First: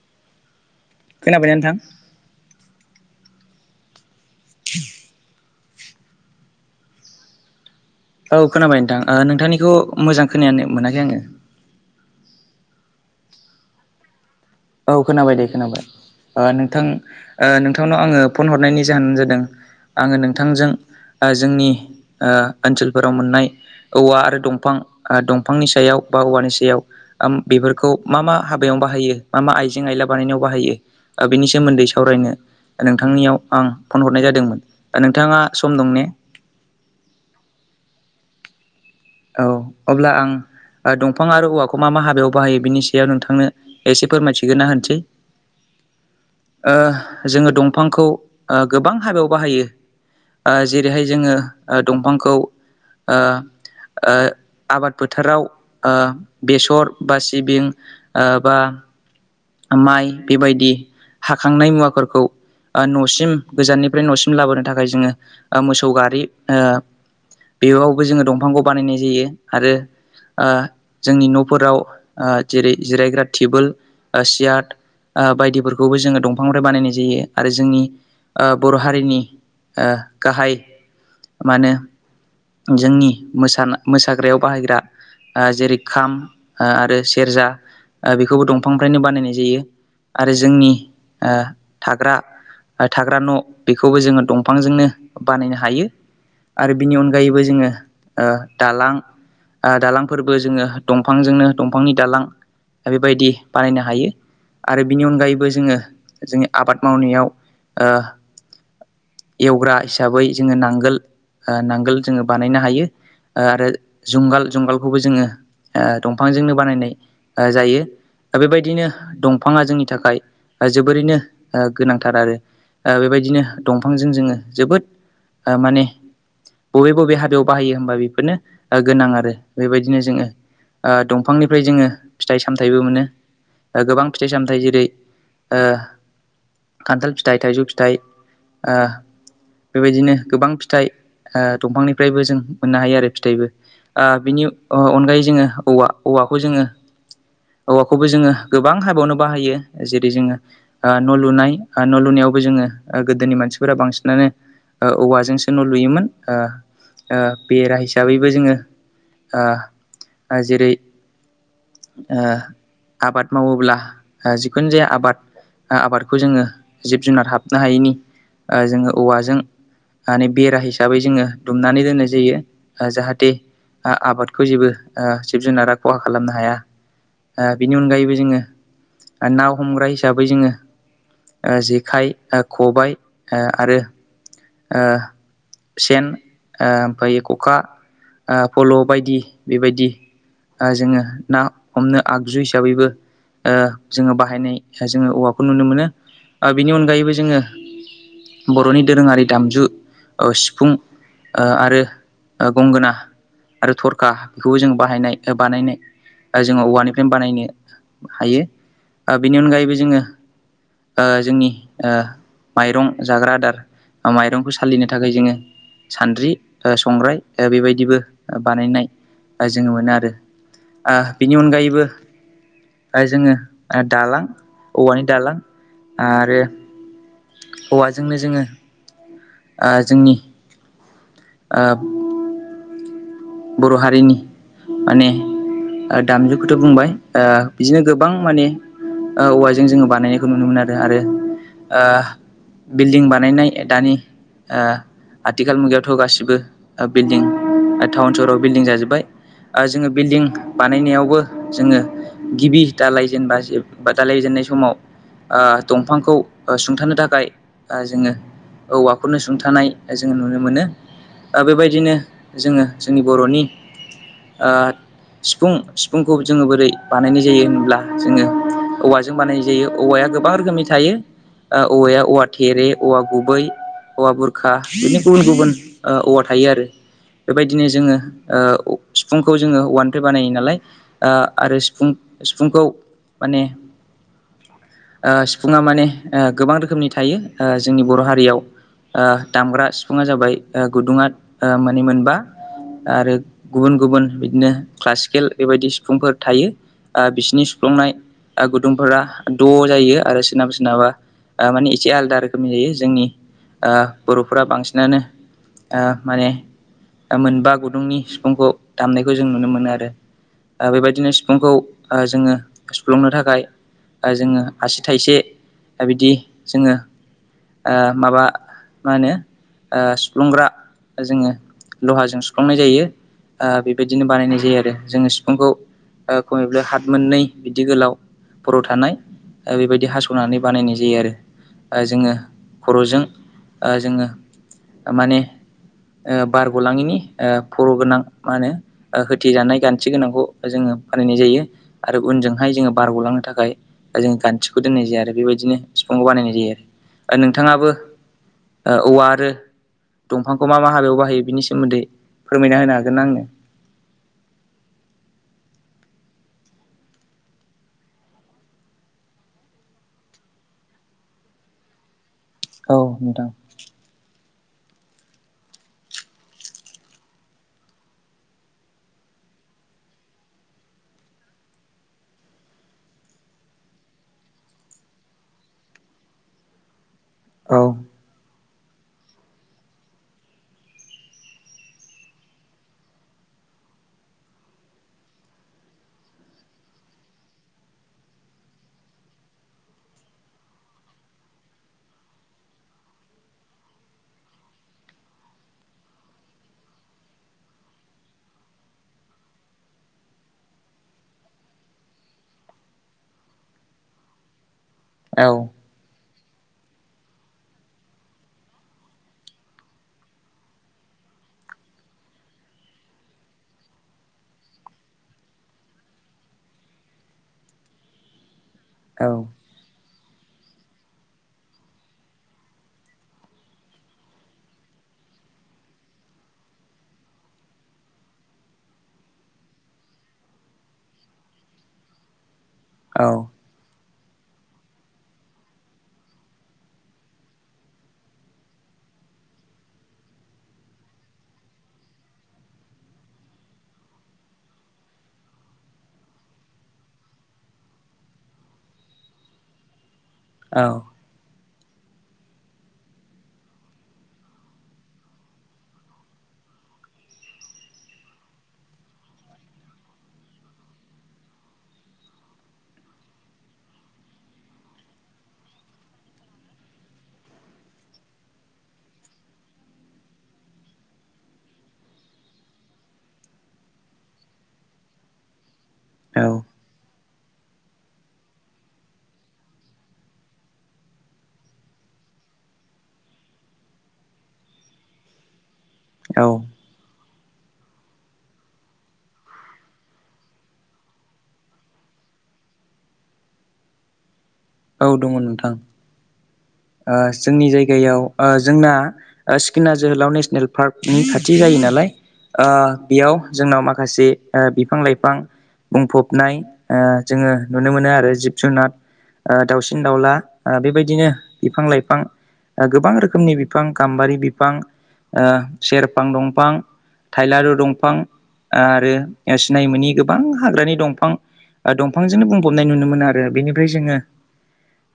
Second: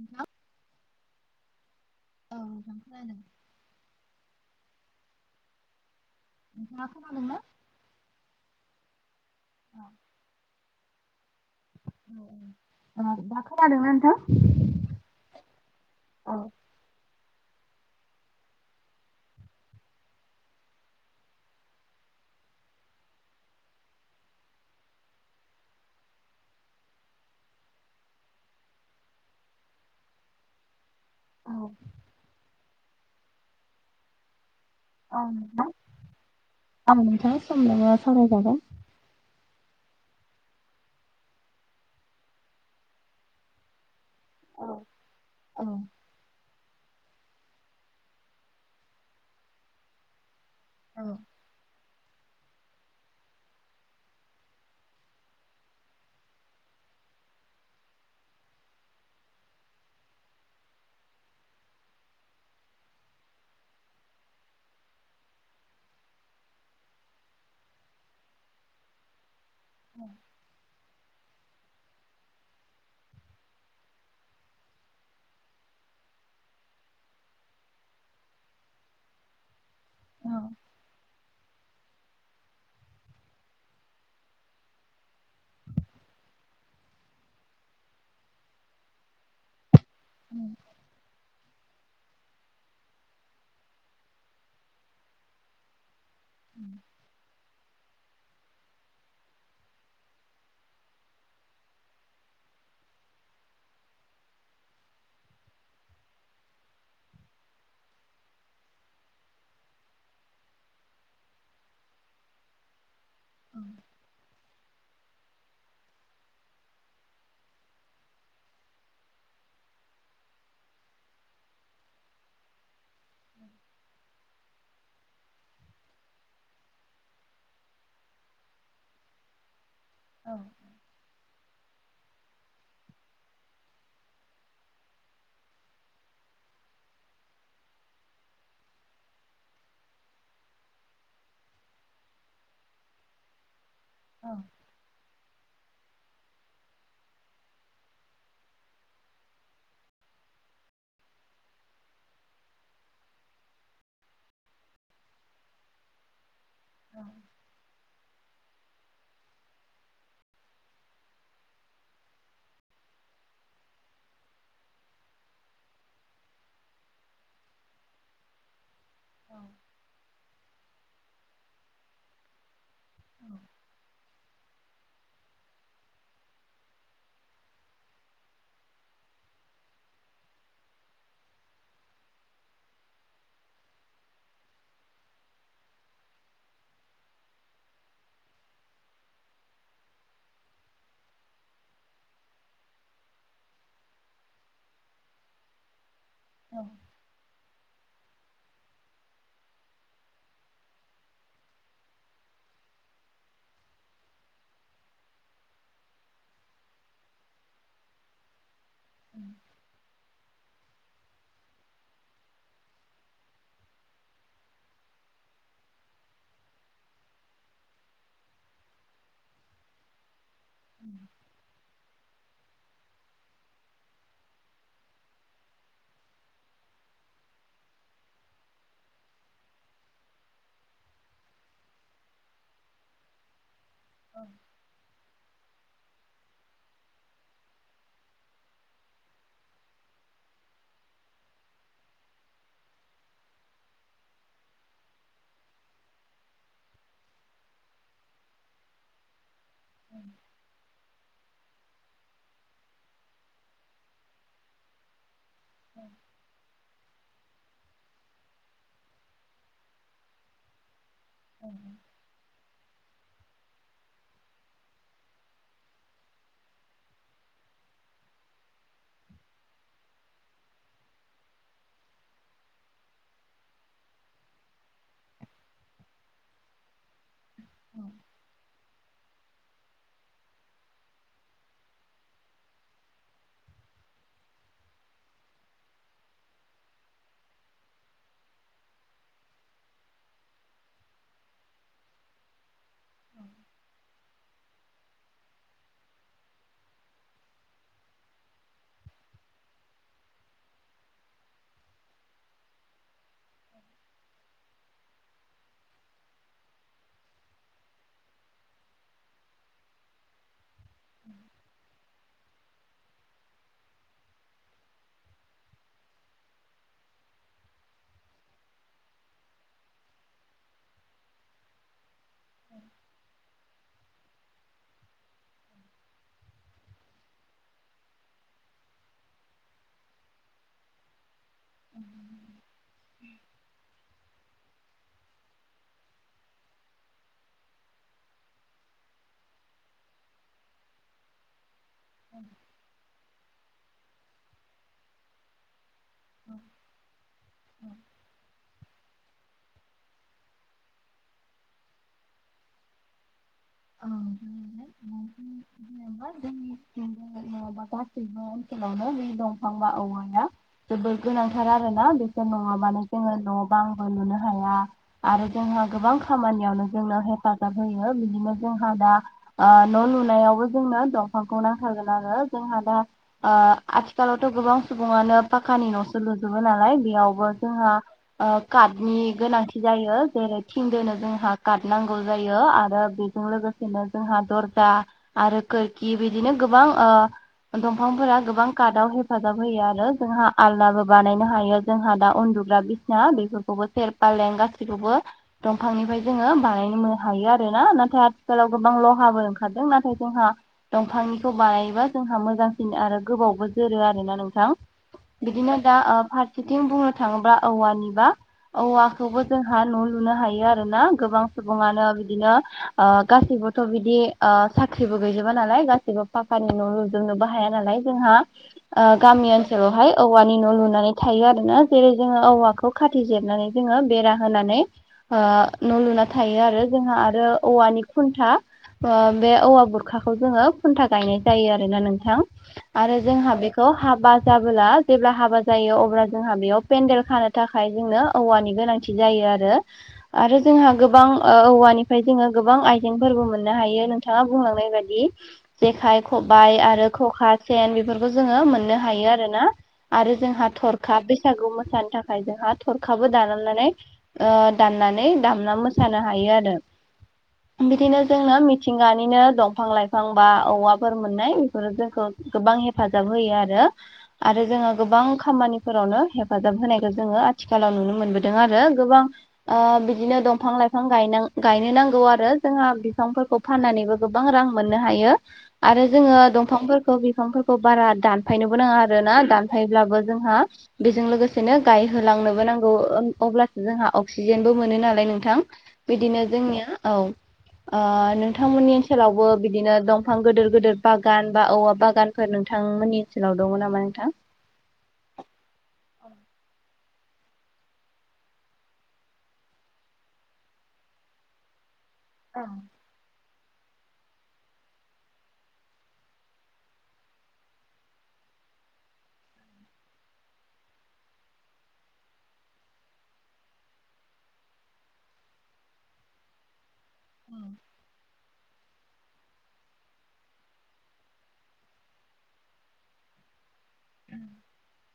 नोंथां खोनाबायना नोंथां औ [inaudible] हेलौ औ खोनाबाय नोंथां नोंथांनिखौ मोजां खोनानो मोनाखै आङो दा खोनादोंना नोंथां औ खोनाबाय दे खोनाबाय। औ ओ नोंथां नोंथांनाव आङो फन हरनायनि जाहोनानो जादों आङो नोंथांजों जोंनि ओनसोलफोराव मोननाय औवा आरो दंफां दंफांनि सायाव बा औवानि सायाव बेफोरखौ मा मा हाबायाव बाहायो मा मा आइजें आइला बानायनायाव बाहायो बेनि औ सोमोन्दै सावरायनो नोंथांनियाव आं फन हरनाय जादोंमोन औ नोंथाङा नोंथा सम दं ने? औ नोंथाङा सम दङो सावरायजागोन औ अब्ला आं दंफां आरो औवाखौ मा मा हाबायाव बाहायो बिनि सायाव नोंथांनो एसे फोरमायथिगोन औ नना होनसै औ जोङो दंफांखौ गोबां हाबायाव बाहायो औ जेरैहाय जोङो दंफांखौ आबाद फोथाराव बेसर बा सिबिं बा माइ बेबायदि हाखांनाय मुवाफोरखौ नसिम गोजाननिफ्राय नसिम लाबोनो थाखाय जोङो मोसौ गारि बेयावबो जोङो दंफांखौ बानायनाय जायो आरो जोंनि नफोराव जेरै जिरायग्रा टेबोल सियार ओ बायदिफोरखौबो जोङो दंफांनिफ्राय बानायनाय जायो आरो जोंनि बर हारिनि ओ औ गाहाय मा होनो जोंनि मोसाग्रायाव बाहायग्रा जेरै खाम आरो सेरजा बेखौबो दंफांनिनो बानायनाय जायो आरो जोंनि थाग्रा थाग्रा न बेखौबो जोङो दंफांजोंनो बानायनो हायो। आरो बिनि अनगायैबो जोङो दालां दालांफोरबो जोङो दंफांजोंनो दंफांनि दालां बेबायदि बानायनो हायो। आरो बिनि अनगायैबो जोङो जोंनि आबाद मावनायाव एवग्रा हिसाबै जोङो नांगोल नांगोल जोङो बानायनो हायो। आरो जुंगाल जुंगालखौबो जोङो दंफांजोंनो बानायनाय जायो। बेबायदिनो दंफाङा जोंनि थाखाय जोबोरैनो गोनांथार आरो बेबायदिनो दंफांजों जोङो जोबोद माने बबे बबे हाबायाव बाहायो। बेफोरनो गोनां आरो दंफांनि निमफ्राय जोङो फिथाइ सामथाइबो मोनो गोबां फिथाइ सामथाइ जेरै खान्थाल फिथाइ थाइजौ फिथाइ बेबायदिनो गोबां फिथाइ दंफांनिफ्रायबो जों मोननो हायो आरो फिथाइबो बिनि अनगायै जोङो औ औवाखौ जोङो औवाखौबो जोङो गोबां हाबायावनो बाहायो जेरै जोङो न लुनाय न लुनायाव बो जोङो गोदोनि मानसिफोरा बांसिनानो औवाजोंसो न लुयोमोन। आ हसाबैबो जोङो जेरै आबाद मावोब्ला जिखुनु जाया आबाद आबादखौ जोङो जिब जुनार हाबनो हायैनि जोङो औवाजों माने बेरा हिसाबै जोङो दुमनानै दोननाय जायो। जाहाथे आबादखौ जेबो जिब जुनारा खहा खालामनो हाया। बेनि अनगायैबो जोङो ना हमग्रा हिसाबै जोङो ओ जेखाइ ओ खबाय आरो ओ सेन ओमफ्राय खखा ओ फल' बायदि बेबायदि जोङो ना हमनो आगजु हिसाबैबो ओ जोङो बाहायनाय जोङो औवाखौ नुनो मोनो बिनि अनगायैबो जोङो बर'नि दोरोङारि दामजु सिफुं ओ आरो गंगोना आरो थरखा बेखौबो जों बाहायनाय बानायनाय जोङो औवानिफ्रायनो बानायनो हायो बेनि अनगायैबो जोङो ओ जोंनि ओ माइरं जाग्रा आदार माइरंखौ सालिनो थाखाय जोङो सान्द्रि संग्राय बेबायदिबो बानायनाय जोङो मोनो आरो ओ बेनि अनगायैबो जोङो दालां औवानि दालां आरो औवाजोंनो जोङो ओ जोंनि ओ बर' हारिनि माने दामजुखौथ' बुंबाय ओ बिदिनो गोबां माने औवाजों जोङो बानायनायखौ नुनो मोनो आरो आरो बिल्डिं बानायनाय दानि ओ आथिखाल मुगायावथ' गासिबो बिल्डिं टाउन सहराव बिल्डिं जाजोब्बाय ओ जोङो बिल्डिं बानायनायाव बो जोङो गिबि दालायजेनबा बा दालायजेननाय समाव ओ दंफांखौ सुंथानो थाखाय जोङो औवाखौनो सुंथानाय जोङो नुनो मोनो दा बेबायदिनो जोङो जोंनि बर'नि सिफुं सिफुंखौ जोङो बोरै बानायनाय जायो होनब्ला जोङो औवाजों बानायनाय जायो औवाया गोबां रोखोमनि थायो औवाया औवा थेरे औवा गुबै औवा बुरखा बिदिनो गुबुन गुबुन औवा थायो आरो बिदिनो जोङो सिफुंखौ जोङो औवानिफ्राय बानायो नालाय आरो सिफुं सिफुंखौ माने ओ सिफुङा माने गोबां रोखोमनि थायो जोंनि बर' हारियाव ओ दामग्रा सिफुङा जाबाय गुदुङा माने मोनबा आरो गुबुन गुबुन बिदिनो क्लासिकेल बेबायदि सिफुंफोर थायो बिसिनि सुफ्लंनाय गुदुंफोरा द' जायो आरो सोरनाबा सोरनाबा माने एसे आलादा रोखोमनि जायो जोंनि ओ बर'फोरा बांसिनानो ओ माने मोनबा गुदुंनि सिफुंखौ दामनायखौ जों नुनो मोनो आरो बेबायदिनो सिफुंखौ जोङो सुफ्लुंनो थाखाय ओ जोङो आसि थाइसे बिदि जोङो ओ माबा मा होनो सुफ्लुंग्रा जोङो लहाजों सुखांनाय जायो बेबायदिनो बानायनाय जायो आरो जोङो सिफुंखौ खमैबो हाथ मोननै बिदि गोलाव खर' थानाय बेबायदि हास'नानै बानायनाय जायो आरो जोङो खर'जों जोङो माने ओ बारग'लाङिनि फर' गोनां मा होनो होथजानाय गान्थि गोनांखौ जोङो बानायनाय जायो आरो उनजोंहाय जोङो बारग'लांनो थाखाय जों गान्थिखौ दोननाय जाया आरो बेबायदिनो सिफुंखौ बानायनाय औ जायो आरो औ नोंथाङाबो औवा आरो दंफांखौ मा मा हाबायाव बाहायो बिनि सोमोन्दै फोरमायना होनो हागोन ना आंनो औ [unintelligible] नो बे दंफां बा औवाया जोबोद गोनांथार आरोना बे दंफां नङाबानो औ जोङो नोंथां न' बांबो लुनो हाया आरो जोंहा गोबां खामानियावनो जोंनो हेफाजाब होयो बिदिनो जोंहा दा ओ न' लुनायावबो जोंनो दंफांखौ नांथारगोन आरो जोंहा दा ओ आथिखालावथ' गोबां सुबुङानो पाखानि न'सो लुजोबो नालाय बियाव बो औ जोंहा ओ कातनि गोनांथि जायो जेरै थिं दोनो जोंहा कात नांगौ जायो आरो बे जों लोगोसेनो जोंहा दरजा आरो खोरखि बिदिनो गोबां ओ दंफांफोरा गोबां कातआव हेफाजाब होयो आरो जोंहा आलनाबो बानायनो हायो जोंहा दा उन्दु ग्रा बिसना बेफोरखौबो सेर फालें गासैखौबो दंफांनिफाय जोङो बानायनो मो हायो आरो ना नाथाय आथिखालाव गोबां लहाबो ओंखारदों नाथाय जोंहा दंफांनिखौ बानायायोबा जोंहा मोजांसिन आरो। गोबावबो जोरो आरोना नोंथां औ बिदिनो दा ओ फारसेथिं बुंनो थाङोब्ला औवानिबा औवाखौबो जोंहा न' लुनो हायो आरोना गोबां सुबुङानो बिदिनो ओ गासैबोथ' आ बिदि साख्रिबो गैजोबा नालाय गासैबो फाफानि न' लुजोबनोबो हाया नालाय जोंहा औ गामि ओ ओनसोलावहाय औवानि न' लुनानै थायो आरोना जेरै जोङो औवाखौ खाथि जेरनानै जोङो बेरा होनानै ओ न' लुना थायो आरो जोंहा आरो औवानि खुन्था ओ बे औवा बुरखाखौ जोङो खुन्था गायनाय जायो आरोना नोंथां। आरो जोंहा बेखौ हाब हाबा जाबोला जेब्ला हाबा जायो अब्ला जोंहा बेयाव पेन्देल खानो थाखाय जोंनो औवानि गोनांथि जायो जायो आरो आरो जोंहा गोबां ओ औवानिफ्राय जोङो गोबां आइजेंफोरबो मोननो हायो नोंथाङा बुंलांनाय बादि जेखाइ, खबाइ आरो खखा सेन बिफोरखौ जोङो मोननो हायो आरोना। आरो जोंहा औ थरखा बैसागु मोसा मोसानो थाखाय जोंहा थरखाबो दानालानै दाननानै दामना मोसानो हायो आरो [inaudible] बिदिनो जोंनो मिथिंगानिनो दंफां लाइफां बा औवाफोर मोननाय बेफोरो जोंखौ। गोबां हेफाजाब होयो आरो आरो जोङो गोबां खामानिफोरावनो हेफाजाब होनायखौ जोङो आथिखालाव नुनो मोनबोदों आरो गोबां ओ बिदिनो दंफां लाइफां गायनां गायनो नांगौ आरो जोंहा बिफांफोरखौ फाननानैबो गोबां रां मोननो हायो आरो जोङो औ दंफांफोरखौ। बिफांफोरखौ बारा दानफायनोबो नाङा आरो ना दानफायोब्लाबो जोंहा बेजों लोगोसेनो गायहोलां नोबो नांगौ अब्लासो जोंहा अक्सिजेनबो मोनो नालाय नोंथां। बिदिनो औ जोंनिया औ। ओ नोंथांमोननि ओनसोलावबो बिदिनो दंफां गोदोर गोदोर बागान बा औवा बागानफोर नोंथां नोंथांमोननि ओनसोलाव दङो नामा नोंथां? औ दंङ' नोंथां? [inaudible] ओ जोंनि जायगायाव ओ जोंना सिखिना जोहोलाव नेसनेल पार्कनि खाथि जायो नालाय। ओ बियाव जोंनाव माखासे बिफां लाइफां बुंफबनाय ओ जोङो नुनो मोनो आरो जिब जुनार ओ दाउसिन दाउला ओ बेबायदिनो बिफां-लाइफां ओ गोबां रोखोमनि बिफां गाम्बारि बिफां ओ सेरफां दंफां ओ थाइलारु दंफां आरो सिनाय मोनि गोबां हाग्रानि दंफां ओ दंफांजोंनो बुंफबनाय नुनो मोनो आरो बेनिफ्राय जोङो।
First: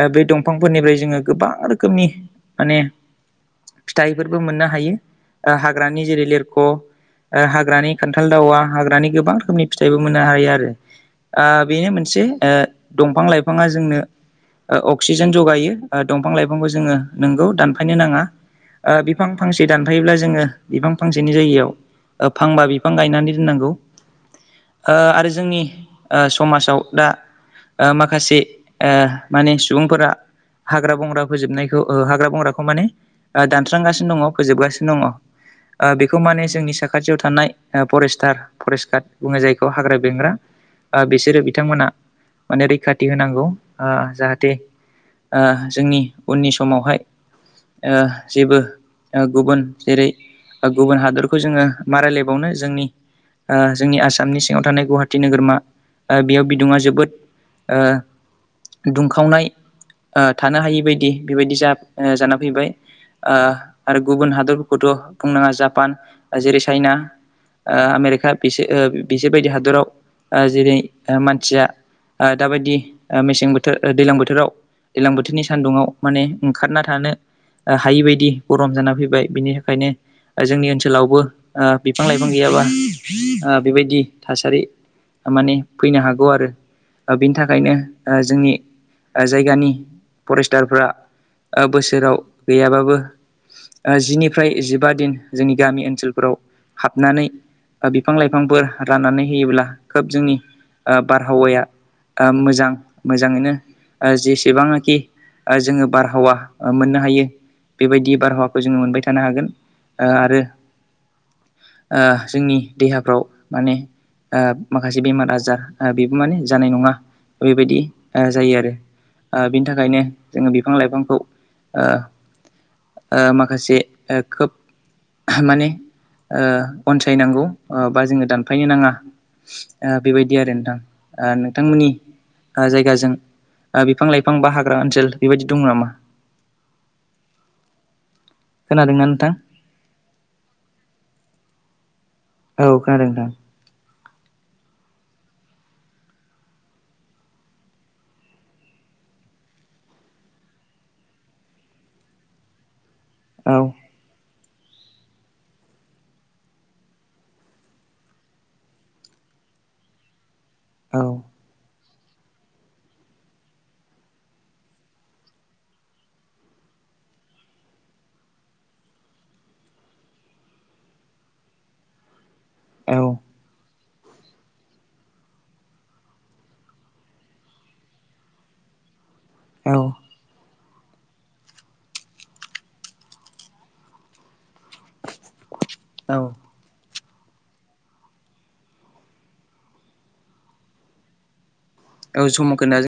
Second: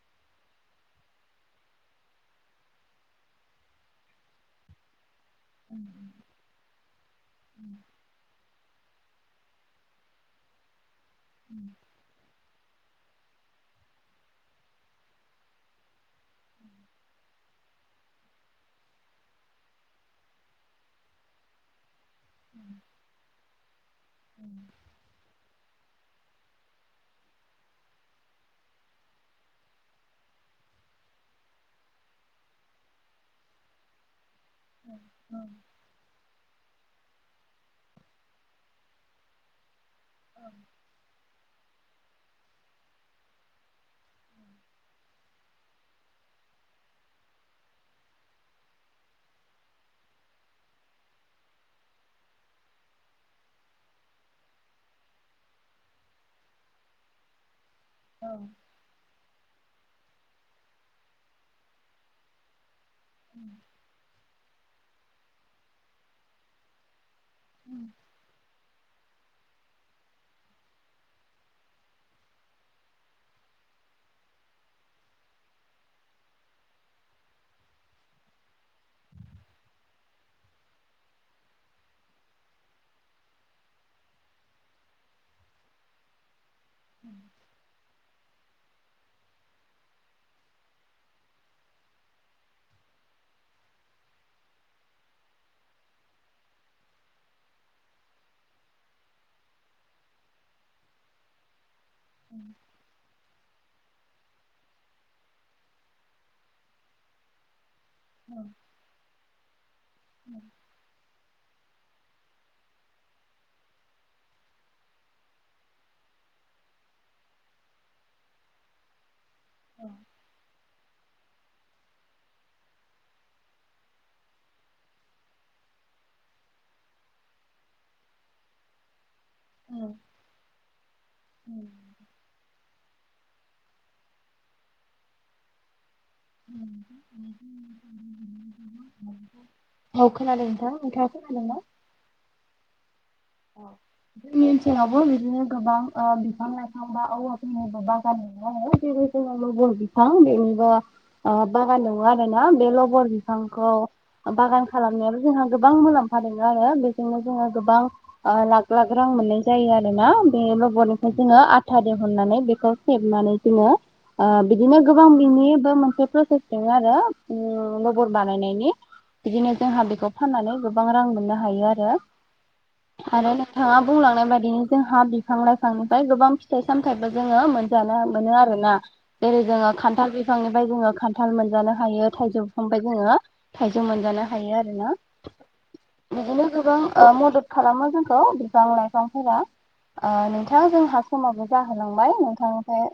ओ बे दंफांफोरनिफ्राय जोङो गोबां रोखोमनि माने फिथाइफोरबो मोननो हायो। ओ हाग्रानि जेरै लिरख' हाग्रानि ओ खान्थाल दावा हाग्रानि गोबां रोखोमनि फिथाइबो मोननो हायो आ बेनो मोनसे ओ दंफां लाइफाङा जोंनो ओ अक्सिजेन जगायो ओ दंफां लाइफांखौ जोङो नंगौ दान फायनो नाङा बिफां फांसे दानफायोब्ला जोङो बिफां फांसेनि जायगायाव फांबा बिफां गायनानै दोननांगौ आरो जोंनि समाजाव दा माखासे माने सुबुंफोरा हाग्रा बंग्रा फोजोबनायखौ हाग्रा बंग्राखौ माने दानस्रांगासिनो दंङो। फोबगासिनो दा बे माने जोंनि खाथियाव थानाय फरेस्टार फरेस्ट गार्ड बुंङो जायखौ हाग्रा बेंग्रा बिसोरो बिथांमोनहा माने रैखाथि होनांगौ। जाहाथे ओ जोंनि उननि समावहाय ओ जेबो गुबुन जेरै गुबुन हादरखौ जोंङो मारायलायबावनो जोंनि। जोंनि आसामनि सिङांव थानाय गुवाहाटि नोगोरमा बेयाव बिदुङा जोबोद। ओ दुंखावनाय थानो हायि बदि बेबायदि जा जाना फैबाय। आरो गुबुन हादरफोरखौथ' बुंनांङा जापान जेरै चाइना आ आमेरिका फिसे बिसोरबायदि हादराव जेरै मानसिया ओ दाबायदि मेसें बोथोर दैजलां बोथोराव दैज्लां बोथोरनि सान्दुङाव माने ओंखारना थानो हायि बायदि गरम जाना फैबाय बिनि थाखायनो जोंनि ओनसोलावबो ओ बिफां-लाइफां गैया मा बेबायदि थासारि माने फैनो हागौ आरो। बिनि थाखायनो जोंनि जायगानि फरेस्टारफ्रा बोसोराव गैयाबाबो जिनिफ्राय जिबा दिन जोंनि गामि ओनसोलफोराव हाबनानै बिफां लाइफांफोर राननानै होयोब्ला खोब जोंनि बारहावाया। ओ मोजां मोजांङैनो जेसेबांनाखि जोंङो बारहावा मोननो हायो। बेबायदि बारहावाखौ जोंङो मोनबाय थानो हागोन ओ आरो जोंनि देहाफ्राव माने माखासे बेमार आजार बेबो माने जानाय नंङा बेबायदि जायो आरो बिनि थाखायनो जोंङो बिफां लाइफांखौ माखासे खोब माने अनसायनांगौ बा जोंङो दानफायनो नांङा बेबायदि आरो नोंथां नोंथांमोननि जायगाजों बिफां लाइफां बा हाग्रा ओनसोल बेबायदि दं नामा [inaudible] खोनादोंना औ नोंथां खोनादों नोंथां औ खोनादों नोंथां जोंनि ओनसोलावबो बिदिनो गोबां बिफां लाइफां बा औ जों बबा गान आरो लबर बिफां बेनिबो बागान दङ आरो ना बे लबर औ बिफांखौ बागान खालामनायाबो जोंहा गोबां मुलाम्फा दंङो आरो बेजोंनो जोंङो गोबां लाख लाख रां मोननाय जायो आरो ना बे औ लब'निफ्राय जोंङो आथा हरनानै बेखौ हेबनानै जोंङो बिदिनो गोबां बिनिबो मोनसे प्रसेस दं आरो नबर बानायनायनि बिदिनो जोंहा बेखौ फाननानै गोबां रां मोननो हायो आरो औ आरो नोंथाङा बुंलांनाय बायदिनो जोंहाा बिफां लाइफांनिफ्राय गोबां फिथाइ सामथायाइबो जोंङो मोनजानो मोनो आरोना जेरै जोंङो खान्थाल बिफांनि फ्राय जोंङो खान्थाल मोनजानो हायो थाइजौ बि फांबाय जोंङो थाइजौ मोनजानो हायो आरोना औ बिदिनो गोबां मदद खालामो जोंखौ बिफां लाइफांफोरा नोंथाङा जोंहा समावबो जाहोलांबाय औ समाव खोना नोंथांनिफ्राय